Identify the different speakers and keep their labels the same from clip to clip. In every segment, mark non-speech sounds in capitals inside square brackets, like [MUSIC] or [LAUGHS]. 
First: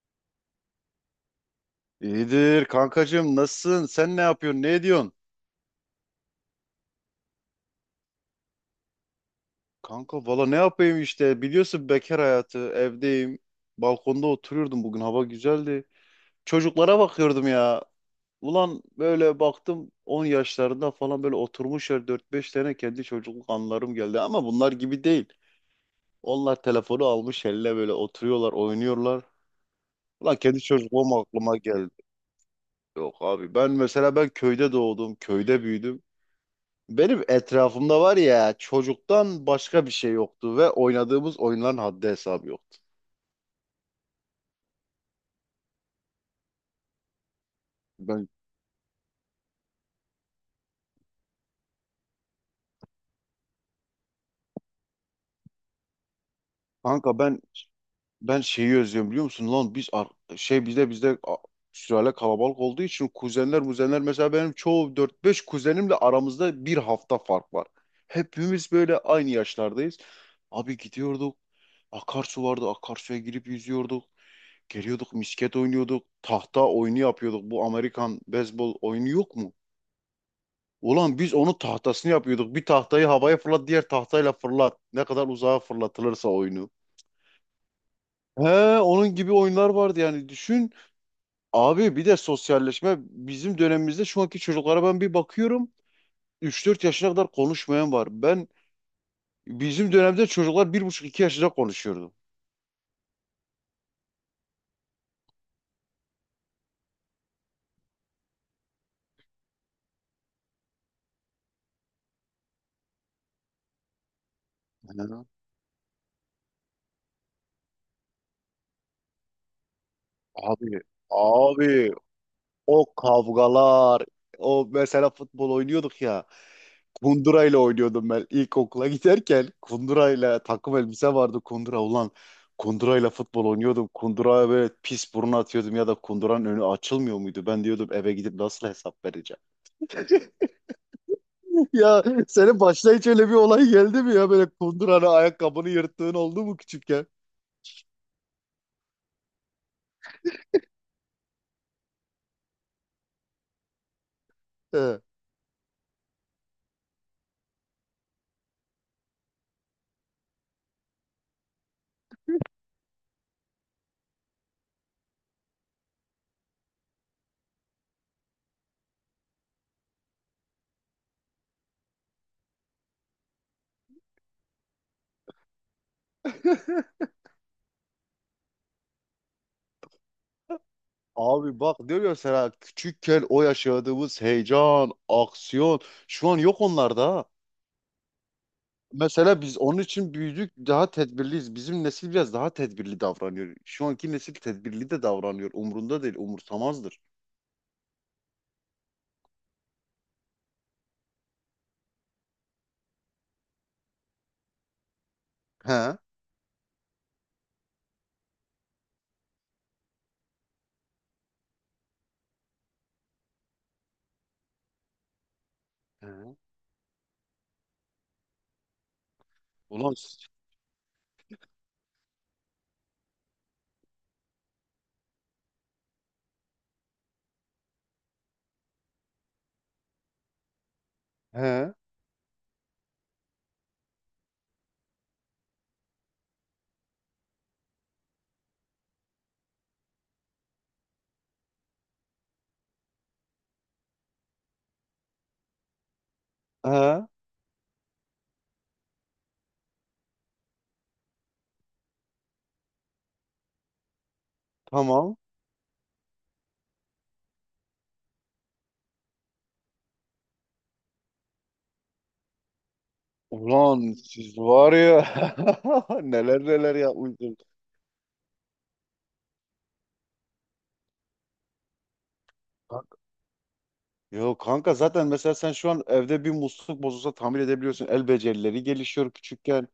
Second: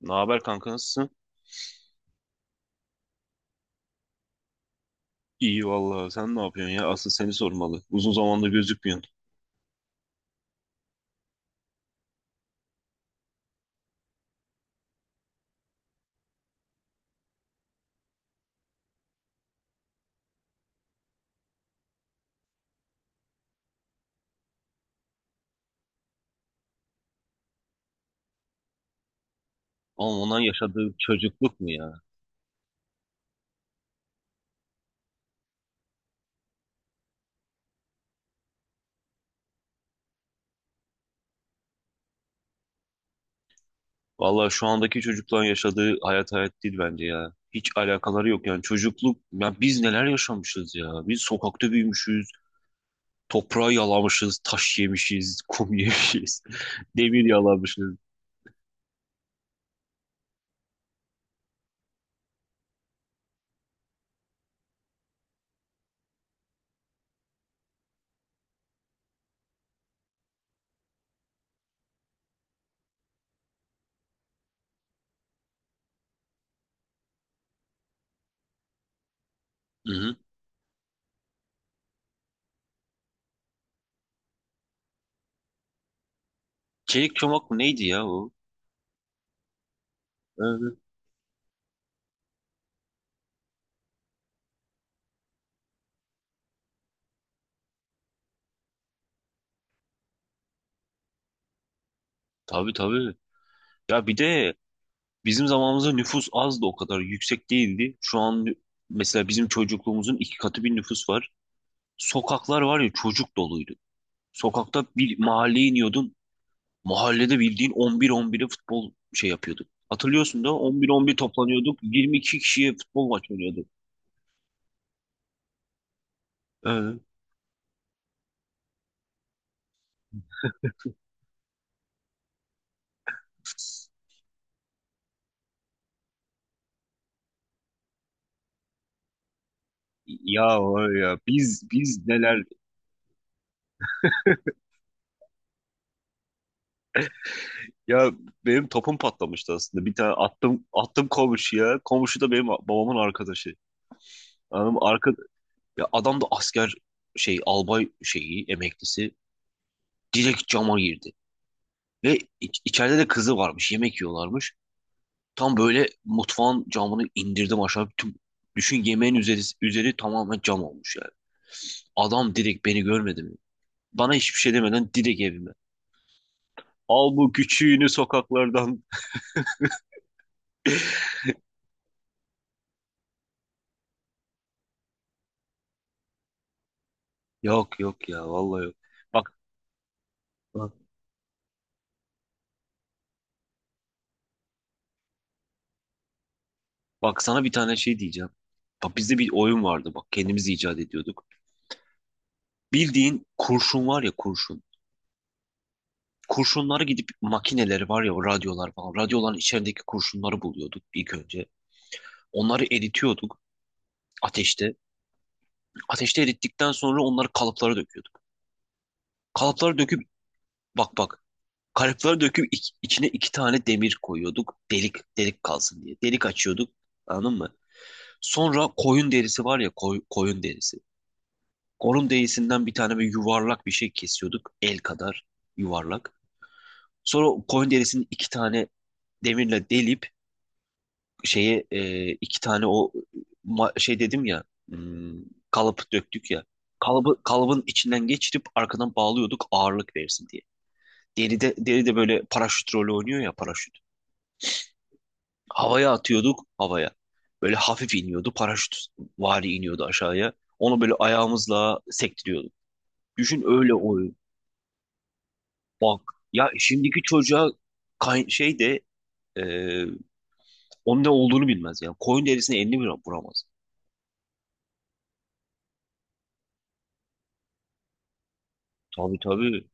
Speaker 1: Ne haber kanka, nasılsın?
Speaker 2: İyidir kankacığım, nasılsın? Sen ne yapıyorsun? Ne ediyorsun?
Speaker 1: İyi vallahi, sen ne yapıyorsun ya? Asıl seni sormalı. Uzun zamandır gözükmüyorsun.
Speaker 2: Kanka, valla ne yapayım işte, biliyorsun, bekar hayatı, evdeyim. Balkonda oturuyordum, bugün hava güzeldi. Çocuklara bakıyordum ya. Ulan böyle baktım, 10 yaşlarında falan böyle oturmuşlar dört beş tane, kendi çocukluk anılarım geldi. Ama bunlar gibi değil. Onlar telefonu almış eline, böyle oturuyorlar, oynuyorlar.
Speaker 1: Ama
Speaker 2: Ulan
Speaker 1: ondan
Speaker 2: kendi
Speaker 1: yaşadığı
Speaker 2: çocukluğum aklıma
Speaker 1: çocukluk mu
Speaker 2: geldi.
Speaker 1: ya?
Speaker 2: Yok abi, ben mesela ben köyde doğdum, köyde büyüdüm. Benim etrafımda var ya çocuktan başka bir şey yoktu ve oynadığımız oyunların haddi hesabı yoktu.
Speaker 1: Vallahi şu andaki çocukların yaşadığı hayat hayat değil bence ya. Hiç alakaları
Speaker 2: Ben
Speaker 1: yok yani çocukluk. Ya biz neler yaşamışız ya? Biz sokakta büyümüşüz. Toprağı yalamışız, taş yemişiz, kum [LAUGHS] yemişiz,
Speaker 2: kanka
Speaker 1: demir
Speaker 2: ben
Speaker 1: yalamışız.
Speaker 2: ben şeyi özlüyorum, biliyor musun lan? Şey bizde bizde a- Sülale kalabalık olduğu için kuzenler muzenler, mesela benim çoğu dört beş kuzenimle aramızda bir hafta fark var. Hepimiz böyle aynı yaşlardayız. Abi, gidiyorduk. Akarsu vardı. Akarsuya girip yüzüyorduk. Geliyorduk, misket oynuyorduk. Tahta oyunu yapıyorduk. Bu Amerikan beyzbol oyunu yok mu?
Speaker 1: Hı hı.
Speaker 2: Ulan biz onun tahtasını yapıyorduk. Bir tahtayı havaya fırlat, diğer tahtayla fırlat. Ne kadar uzağa fırlatılırsa oyunu.
Speaker 1: Çelik çomak mı neydi ya o?
Speaker 2: He, onun gibi oyunlar vardı yani, düşün.
Speaker 1: Evet.
Speaker 2: Abi, bir de sosyalleşme, bizim dönemimizde şu anki çocuklara ben bir bakıyorum. Üç dört yaşına kadar konuşmayan var. Ben bizim dönemde çocuklar bir buçuk iki yaşında konuşuyordu.
Speaker 1: Tabii tabii. Ya bir de bizim zamanımızda nüfus az da o kadar yüksek değildi. Mesela bizim çocukluğumuzun iki katı bir nüfus var. Sokaklar var ya, çocuk doluydu. Sokakta bir
Speaker 2: He.
Speaker 1: mahalleye iniyordun. Mahallede bildiğin 11-11'e futbol şey yapıyorduk. Hatırlıyorsun da
Speaker 2: Abi,
Speaker 1: 11-11 toplanıyorduk.
Speaker 2: abi,
Speaker 1: 22 kişiye
Speaker 2: o
Speaker 1: futbol maçı oynuyorduk.
Speaker 2: kavgalar, o mesela futbol oynuyorduk ya.
Speaker 1: Ee,
Speaker 2: Kundurayla oynuyordum ben, ilkokula giderken. Kundurayla, takım elbise vardı, kundura ulan. Kundurayla futbol oynuyordum. Kunduraya böyle pis burun atıyordum ya da kunduranın önü açılmıyor muydu? Ben diyordum eve gidip nasıl hesap vereceğim?
Speaker 1: ya var ya biz
Speaker 2: [LAUGHS] Ya,
Speaker 1: biz neler
Speaker 2: senin başına hiç öyle bir olay geldi mi ya? Böyle kunduranın ayakkabını yırttığın oldu mu küçükken?
Speaker 1: Ya benim topum patlamıştı aslında. Bir tane attım komşuya. Komşu da benim babamın arkadaşı. Anladın mı?
Speaker 2: He.
Speaker 1: Arka, ya adam da asker, şey, albay şeyi emeklisi, direkt cama girdi. Ve içeride de kızı varmış. Yemek yiyorlarmış. Tam böyle mutfağın camını indirdim aşağı. Tüm, düşün yemeğin üzeri tamamen cam olmuş yani. Adam direkt beni görmedi mi? Bana hiçbir şey demeden direkt evime. Al bu küçüğünü sokaklardan.
Speaker 2: Abi bak, diyor ya sana, küçükken o yaşadığımız heyecan, aksiyon şu an yok onlarda ha.
Speaker 1: [LAUGHS] Yok yok ya vallahi yok. Bak
Speaker 2: Mesela biz onun için büyüdük,
Speaker 1: bak
Speaker 2: daha tedbirliyiz. Bizim nesil biraz daha tedbirli davranıyor. Şu anki nesil tedbirli de davranıyor. Umrunda değil, umursamazdır.
Speaker 1: bak sana bir tane şey diyeceğim. Bak bizde bir oyun vardı, bak kendimiz icat ediyorduk. Bildiğin kurşun var ya, kurşun.
Speaker 2: He?
Speaker 1: Kurşunları, gidip makineleri var ya o radyolar falan. Radyoların içerideki kurşunları buluyorduk ilk önce. Onları eritiyorduk ateşte. Ateşte
Speaker 2: He?
Speaker 1: erittikten sonra onları kalıplara döküyorduk. Kalıplara
Speaker 2: Ulan
Speaker 1: döküp
Speaker 2: siz-
Speaker 1: Bak bak. Kalıplara döküp içine iki tane demir koyuyorduk. Delik delik kalsın diye. Delik açıyorduk. Anladın mı? Sonra koyun derisi var ya, koyun derisi.
Speaker 2: He?
Speaker 1: Koyun derisinden bir tane, bir yuvarlak bir şey kesiyorduk. El kadar yuvarlak. Sonra koyun derisini iki tane demirle delip şeye, iki tane o şey dedim ya, hmm, kalıp döktük ya,
Speaker 2: He?
Speaker 1: kalıbın içinden geçirip arkadan bağlıyorduk ağırlık versin diye. Deride böyle paraşüt rolü oynuyor ya, paraşüt.
Speaker 2: Tamam.
Speaker 1: Havaya atıyorduk havaya. Böyle hafif iniyordu, paraşüt vari iniyordu aşağıya. Onu böyle ayağımızla sektiriyorduk. Düşün öyle
Speaker 2: Ulan
Speaker 1: oyun.
Speaker 2: siz var ya, [LAUGHS]
Speaker 1: Bak,
Speaker 2: neler
Speaker 1: ya
Speaker 2: neler
Speaker 1: şimdiki
Speaker 2: yapmışsınız.
Speaker 1: çocuğa şey de, e, onun ne olduğunu bilmez yani. Koyun derisine elini bile
Speaker 2: Kanka-
Speaker 1: vuramaz.
Speaker 2: Yok kanka, zaten mesela sen şu an evde bir musluk bozulsa tamir edebiliyorsun. El becerileri gelişiyor
Speaker 1: Tabii tabii.
Speaker 2: küçükken.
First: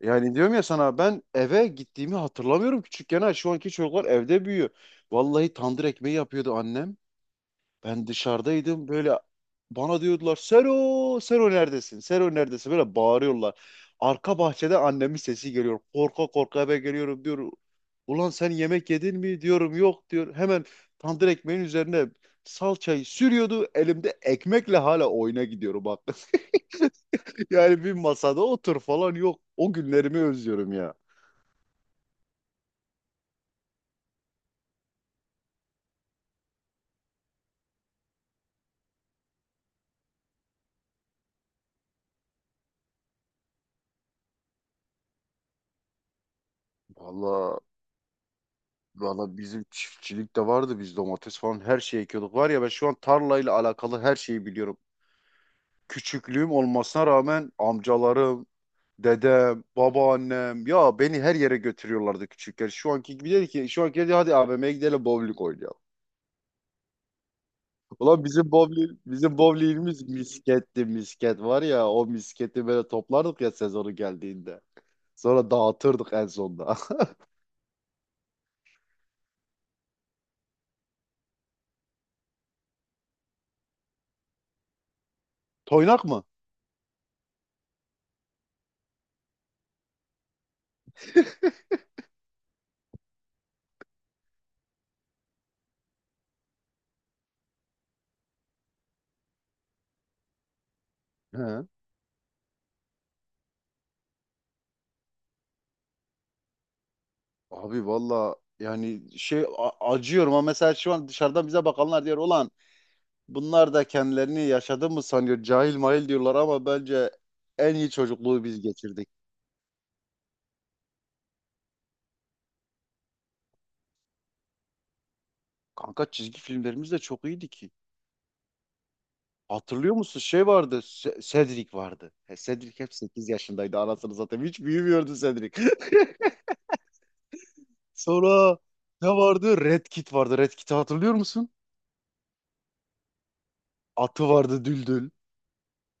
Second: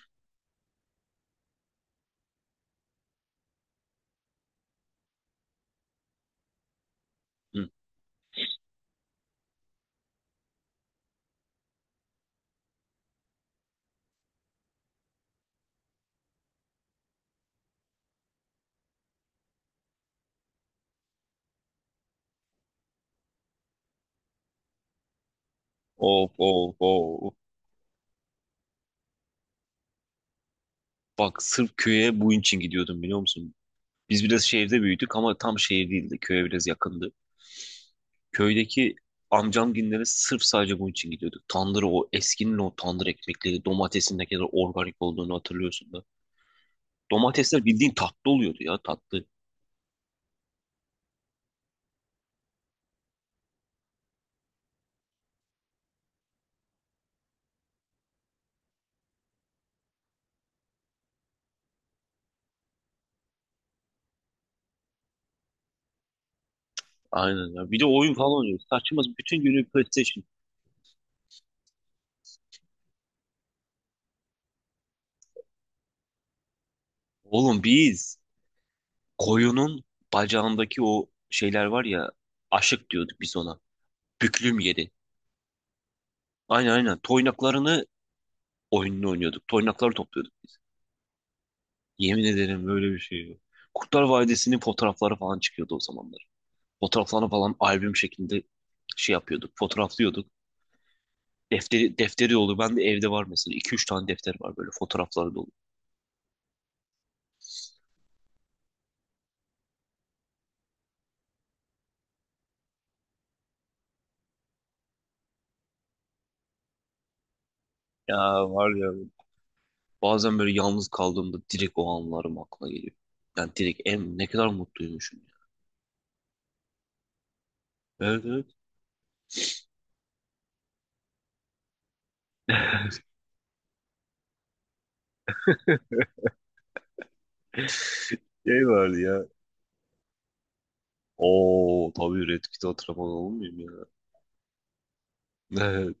Speaker 2: Yani diyorum ya sana, ben eve gittiğimi hatırlamıyorum küçükken ha. Şu anki çocuklar evde büyüyor. Vallahi tandır ekmeği yapıyordu annem. Ben dışarıdaydım, böyle bana diyordular: Sero, Sero neredesin? Sero neredesin? Böyle bağırıyorlar. Arka bahçede annemin sesi geliyor. Korka korka eve geliyorum, diyor: Ulan sen yemek yedin mi? Diyorum yok, diyor. Hemen tandır ekmeğin üzerine salçayı sürüyordu. Elimde ekmekle hala oyuna gidiyorum bak.
Speaker 1: Of
Speaker 2: [LAUGHS]
Speaker 1: of of.
Speaker 2: Yani bir masada otur falan yok. O günlerimi özlüyorum ya.
Speaker 1: Bak sırf köye bu için gidiyordum, biliyor musun? Biz biraz şehirde büyüdük ama tam şehir değildi. Köye biraz yakındı. Köydeki amcamginlere sırf sadece bunun için gidiyorduk. Tandırı, o eskinin o tandır ekmekleri, domatesin ne kadar organik olduğunu hatırlıyorsun da.
Speaker 2: Valla,
Speaker 1: Domatesler bildiğin tatlı oluyordu ya, tatlı.
Speaker 2: bizim çiftçilik de vardı, biz domates falan her şeyi ekiyorduk. Var ya, ben şu an tarlayla alakalı her şeyi biliyorum. Küçüklüğüm olmasına rağmen amcalarım, dedem, babaannem ya beni her yere götürüyorlardı küçükken. Şu anki dedi hadi AVM'ye gidelim, bowling oynayalım.
Speaker 1: Aynen ya. Bir de oyun
Speaker 2: Ulan
Speaker 1: falan oynuyoruz. Saçma,
Speaker 2: bizim
Speaker 1: bütün günü
Speaker 2: bowlingimiz
Speaker 1: PlayStation.
Speaker 2: misketti, misket var ya, o misketi böyle toplardık ya sezonu geldiğinde. Sonra dağıtırdık en sonda.
Speaker 1: Oğlum biz koyunun bacağındaki o şeyler var ya, aşık diyorduk biz ona. Büklüm yeri.
Speaker 2: [LAUGHS] Toynak mı?
Speaker 1: Aynen aynen. Toynaklarını, oyununu oynuyorduk. Toynakları topluyorduk biz. Yemin ederim böyle bir şey yok. Kurtlar Vadisi'nin fotoğrafları falan çıkıyordu o zamanlar. Fotoğraflarını falan albüm şeklinde şey yapıyorduk, fotoğraflıyorduk.
Speaker 2: He.
Speaker 1: Defteri dolu. Ben de evde var mesela. İki üç tane defter var, böyle fotoğrafları dolu.
Speaker 2: Abi valla, yani acıyorum, ama mesela şu an dışarıdan bize bakanlar diyor olan: Bunlar da kendilerini yaşadı mı sanıyor? Cahil mahil diyorlar, ama bence en iyi
Speaker 1: Ya
Speaker 2: çocukluğu biz
Speaker 1: var ya.
Speaker 2: geçirdik.
Speaker 1: Bazen böyle yalnız kaldığımda direkt o anlarım aklıma geliyor. Yani direkt ne kadar mutluymuşum ya.
Speaker 2: Kanka çizgi filmlerimiz de çok iyiydi ki.
Speaker 1: Evet evet.
Speaker 2: Hatırlıyor musun? Şey vardı. Cedric vardı. He, Cedric hep 8 yaşındaydı. Anasını, zaten hiç büyümüyordu Cedric. [LAUGHS]
Speaker 1: [LAUGHS]
Speaker 2: Sonra
Speaker 1: Şey vardı
Speaker 2: ne
Speaker 1: ya.
Speaker 2: vardı? Red Kit vardı. Red Kit'i hatırlıyor musun?
Speaker 1: Oo tabii, Red Kit'i hatırlamadan olmuyor ya.
Speaker 2: Atı vardı, Düldül.
Speaker 1: Evet.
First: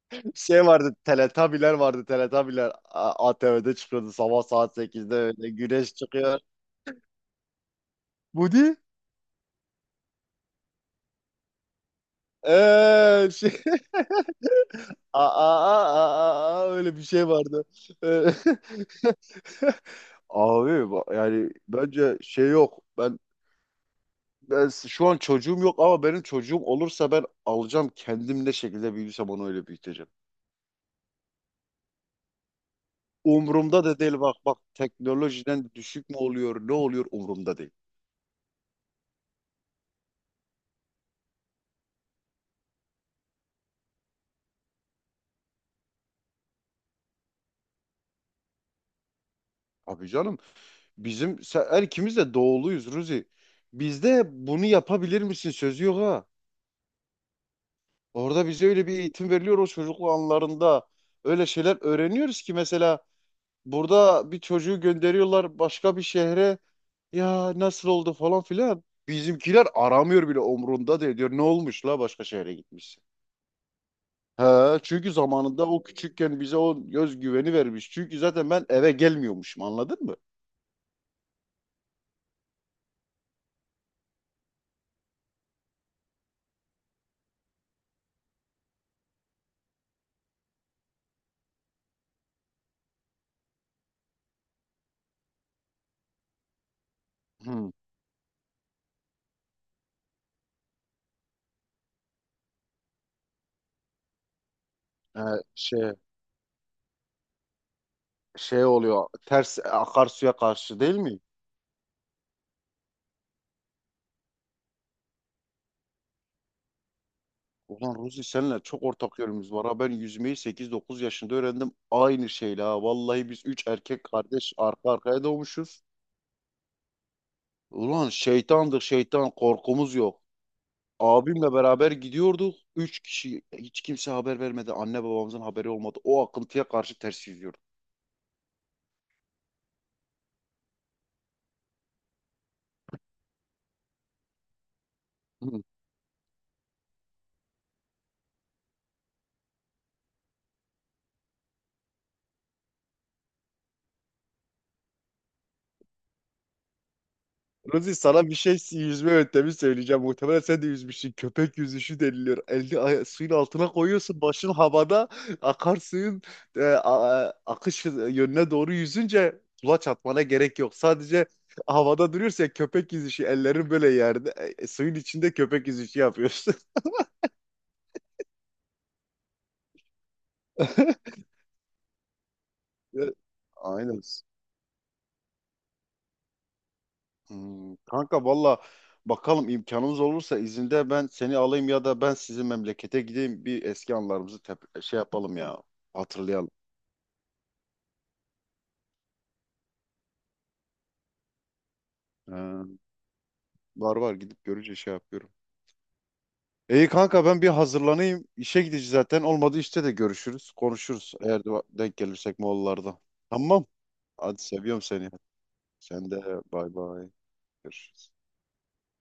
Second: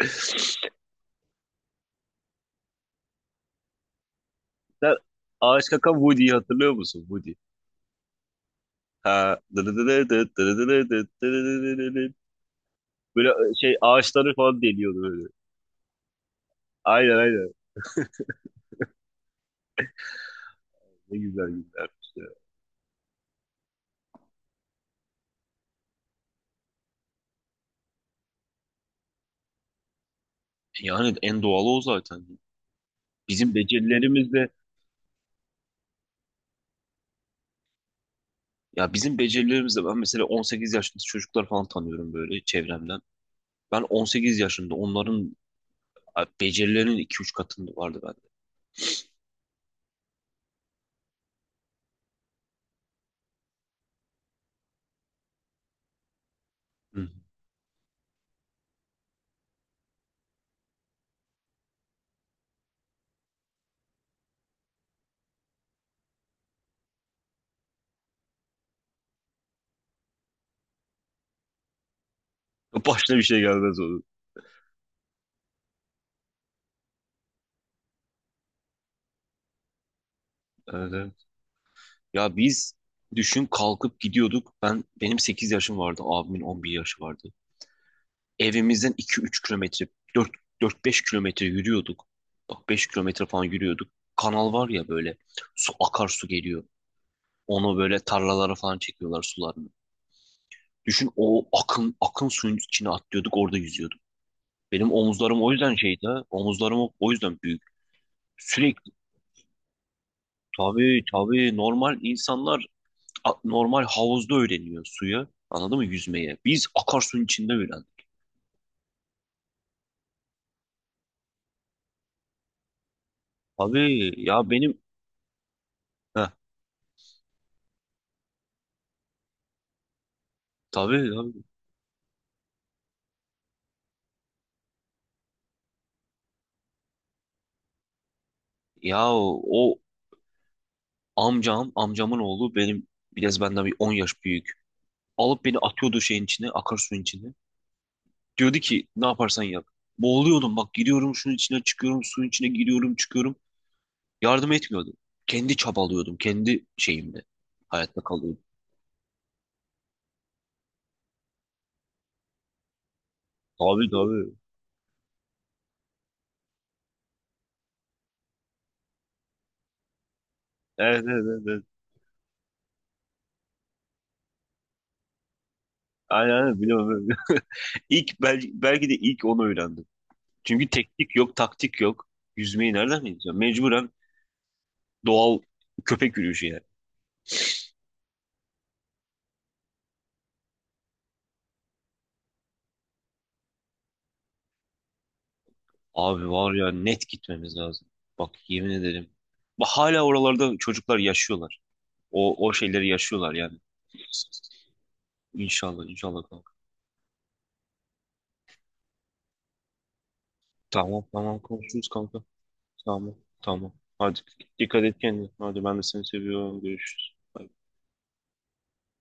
Speaker 1: [LAUGHS]
Speaker 2: Şey vardı. Teletabiler vardı. Teletabiler ATV'de çıkıyordu sabah saat
Speaker 1: Sen
Speaker 2: sekizde öyle.
Speaker 1: Ağaç Kakan
Speaker 2: Güneş
Speaker 1: Woody'yi
Speaker 2: çıkıyor.
Speaker 1: hatırlıyor musun? Woody.
Speaker 2: Budi?
Speaker 1: Ha. Böyle
Speaker 2: Şey...
Speaker 1: şey, ağaçları falan deliyordu
Speaker 2: Aa,
Speaker 1: böyle.
Speaker 2: aa, aa, aa, öyle bir
Speaker 1: Aynen
Speaker 2: şey
Speaker 1: aynen.
Speaker 2: vardı. Ee, [LAUGHS] Abi
Speaker 1: Ne güzel
Speaker 2: yani
Speaker 1: günler.
Speaker 2: bence şey yok. Ben şu an çocuğum yok, ama benim çocuğum olursa ben alacağım, kendim ne şekilde büyürsem onu öyle büyüteceğim.
Speaker 1: Yani en doğalı o zaten. Bizim
Speaker 2: Umurumda da değil, bak
Speaker 1: becerilerimizle
Speaker 2: bak teknolojiden düşük mü oluyor ne oluyor, umurumda değil.
Speaker 1: ya bizim becerilerimizle ben mesela 18 yaşında çocuklar falan tanıyorum böyle çevremden. Ben 18 yaşında onların becerilerinin 2-3 katında vardı bende.
Speaker 2: Abi canım, bizim sen, her ikimiz de doğuluyuz Ruzi. Bizde bunu yapabilir misin sözü yok ha.
Speaker 1: Hı.
Speaker 2: Orada bize öyle bir eğitim veriliyor, o çocukluk anlarında. Öyle şeyler öğreniyoruz ki mesela burada bir çocuğu gönderiyorlar başka bir şehre. Ya nasıl oldu falan filan. Bizimkiler aramıyor bile, umrunda değil, diyor ne olmuş la, başka şehre gitmişsin.
Speaker 1: Başına bir şey gelmez onun.
Speaker 2: He, çünkü zamanında o küçükken bize o göz güveni vermiş. Çünkü zaten ben eve gelmiyormuşum, anladın mı?
Speaker 1: Evet. Ya biz, düşün, kalkıp gidiyorduk. Benim 8 yaşım vardı. Abimin 11 yaşı vardı. Evimizden 2-3 kilometre, dört 4-5 kilometre yürüyorduk. Bak 5 kilometre falan yürüyorduk. Kanal var ya böyle, su, akarsu geliyor.
Speaker 2: Hmm.
Speaker 1: Onu böyle tarlalara falan çekiyorlar sularını. Düşün, o akın akın suyun içine atlıyorduk, orada yüzüyorduk. Benim
Speaker 2: He,
Speaker 1: omuzlarım o yüzden
Speaker 2: şey
Speaker 1: şeydi ha. Omuzlarım o yüzden büyük.
Speaker 2: şey
Speaker 1: Sürekli,
Speaker 2: oluyor ters, akarsuya karşı değil
Speaker 1: tabii
Speaker 2: mi?
Speaker 1: tabii, normal insanlar normal havuzda öğreniyor suyu. Anladın mı, yüzmeye? Biz akarsuyun içinde
Speaker 2: Ulan
Speaker 1: öğrendik.
Speaker 2: Ruzi, senle çok ortak yönümüz var ha. Ben yüzmeyi 8-9 yaşında öğrendim. Aynı şeyle ha. Vallahi biz 3 erkek
Speaker 1: Tabii ya
Speaker 2: kardeş
Speaker 1: benim,
Speaker 2: arka arkaya doğmuşuz.
Speaker 1: heh,
Speaker 2: Ulan şeytandır şeytan, korkumuz yok.
Speaker 1: tabii tabii.
Speaker 2: Abimle beraber gidiyorduk. Üç kişi, hiç kimse haber vermedi. Anne babamızın haberi olmadı. O akıntıya karşı ters yüzüyorduk.
Speaker 1: Ya o amcam, amcamın oğlu benim, biraz benden bir 10 yaş büyük. Alıp
Speaker 2: [LAUGHS]
Speaker 1: beni
Speaker 2: Hı.
Speaker 1: atıyordu şeyin içine, akarsuyun içine. Diyordu ki ne yaparsan yap. Boğuluyordum, bak giriyorum şunun içine, çıkıyorum, suyun içine giriyorum, çıkıyorum. Yardım etmiyordu. Kendi çabalıyordum, kendi şeyimle.
Speaker 2: Ruzi,
Speaker 1: Hayatta
Speaker 2: sana bir
Speaker 1: kalıyordum.
Speaker 2: şey, yüzme yöntemi söyleyeceğim. Muhtemelen sen de yüzmüşsün. Köpek yüzüşü deniliyor. Elini suyun altına
Speaker 1: Tabii
Speaker 2: koyuyorsun.
Speaker 1: tabii.
Speaker 2: Başın havada. Akarsuyun akış yönüne doğru yüzünce kulaç atmana gerek yok.
Speaker 1: Evet evet
Speaker 2: Sadece
Speaker 1: evet. evet.
Speaker 2: havada duruyorsun, köpek yüzüşü. Ellerin böyle yerde. Suyun içinde köpek yüzüşü
Speaker 1: Aynen
Speaker 2: yapıyorsun.
Speaker 1: aynen, biliyorum. Belki de ilk onu öğrendim. Çünkü teknik
Speaker 2: [LAUGHS]
Speaker 1: yok, taktik yok. Yüzmeyi nereden bileceğim? Mecburen
Speaker 2: Aynen.
Speaker 1: doğal köpek yürüyüşü yani.
Speaker 2: Hmm, kanka valla bakalım, imkanımız olursa izinde ben seni alayım ya da ben sizin memlekete gideyim, bir eski anılarımızı şey yapalım ya,
Speaker 1: Abi
Speaker 2: hatırlayalım.
Speaker 1: var ya, net gitmemiz lazım. Bak yemin ederim. Bak hala oralarda çocuklar yaşıyorlar. O
Speaker 2: Ee,
Speaker 1: şeyleri yaşıyorlar yani.
Speaker 2: var var, gidip görünce şey yapıyorum.
Speaker 1: İnşallah inşallah kanka.
Speaker 2: İyi kanka, ben bir hazırlanayım. İşe gideceğiz zaten. Olmadı işte de görüşürüz,
Speaker 1: Tamam
Speaker 2: konuşuruz.
Speaker 1: tamam,
Speaker 2: Eğer de
Speaker 1: konuşuruz
Speaker 2: denk
Speaker 1: kanka.
Speaker 2: gelirsek Moğollarda.
Speaker 1: Tamam
Speaker 2: Tamam.
Speaker 1: tamam. Hadi,
Speaker 2: Hadi, seviyorum
Speaker 1: dikkat et
Speaker 2: seni.
Speaker 1: kendine. Hadi ben de seni
Speaker 2: Sen de,
Speaker 1: seviyorum.
Speaker 2: bay bay.
Speaker 1: Görüşürüz.
Speaker 2: Görüşürüz.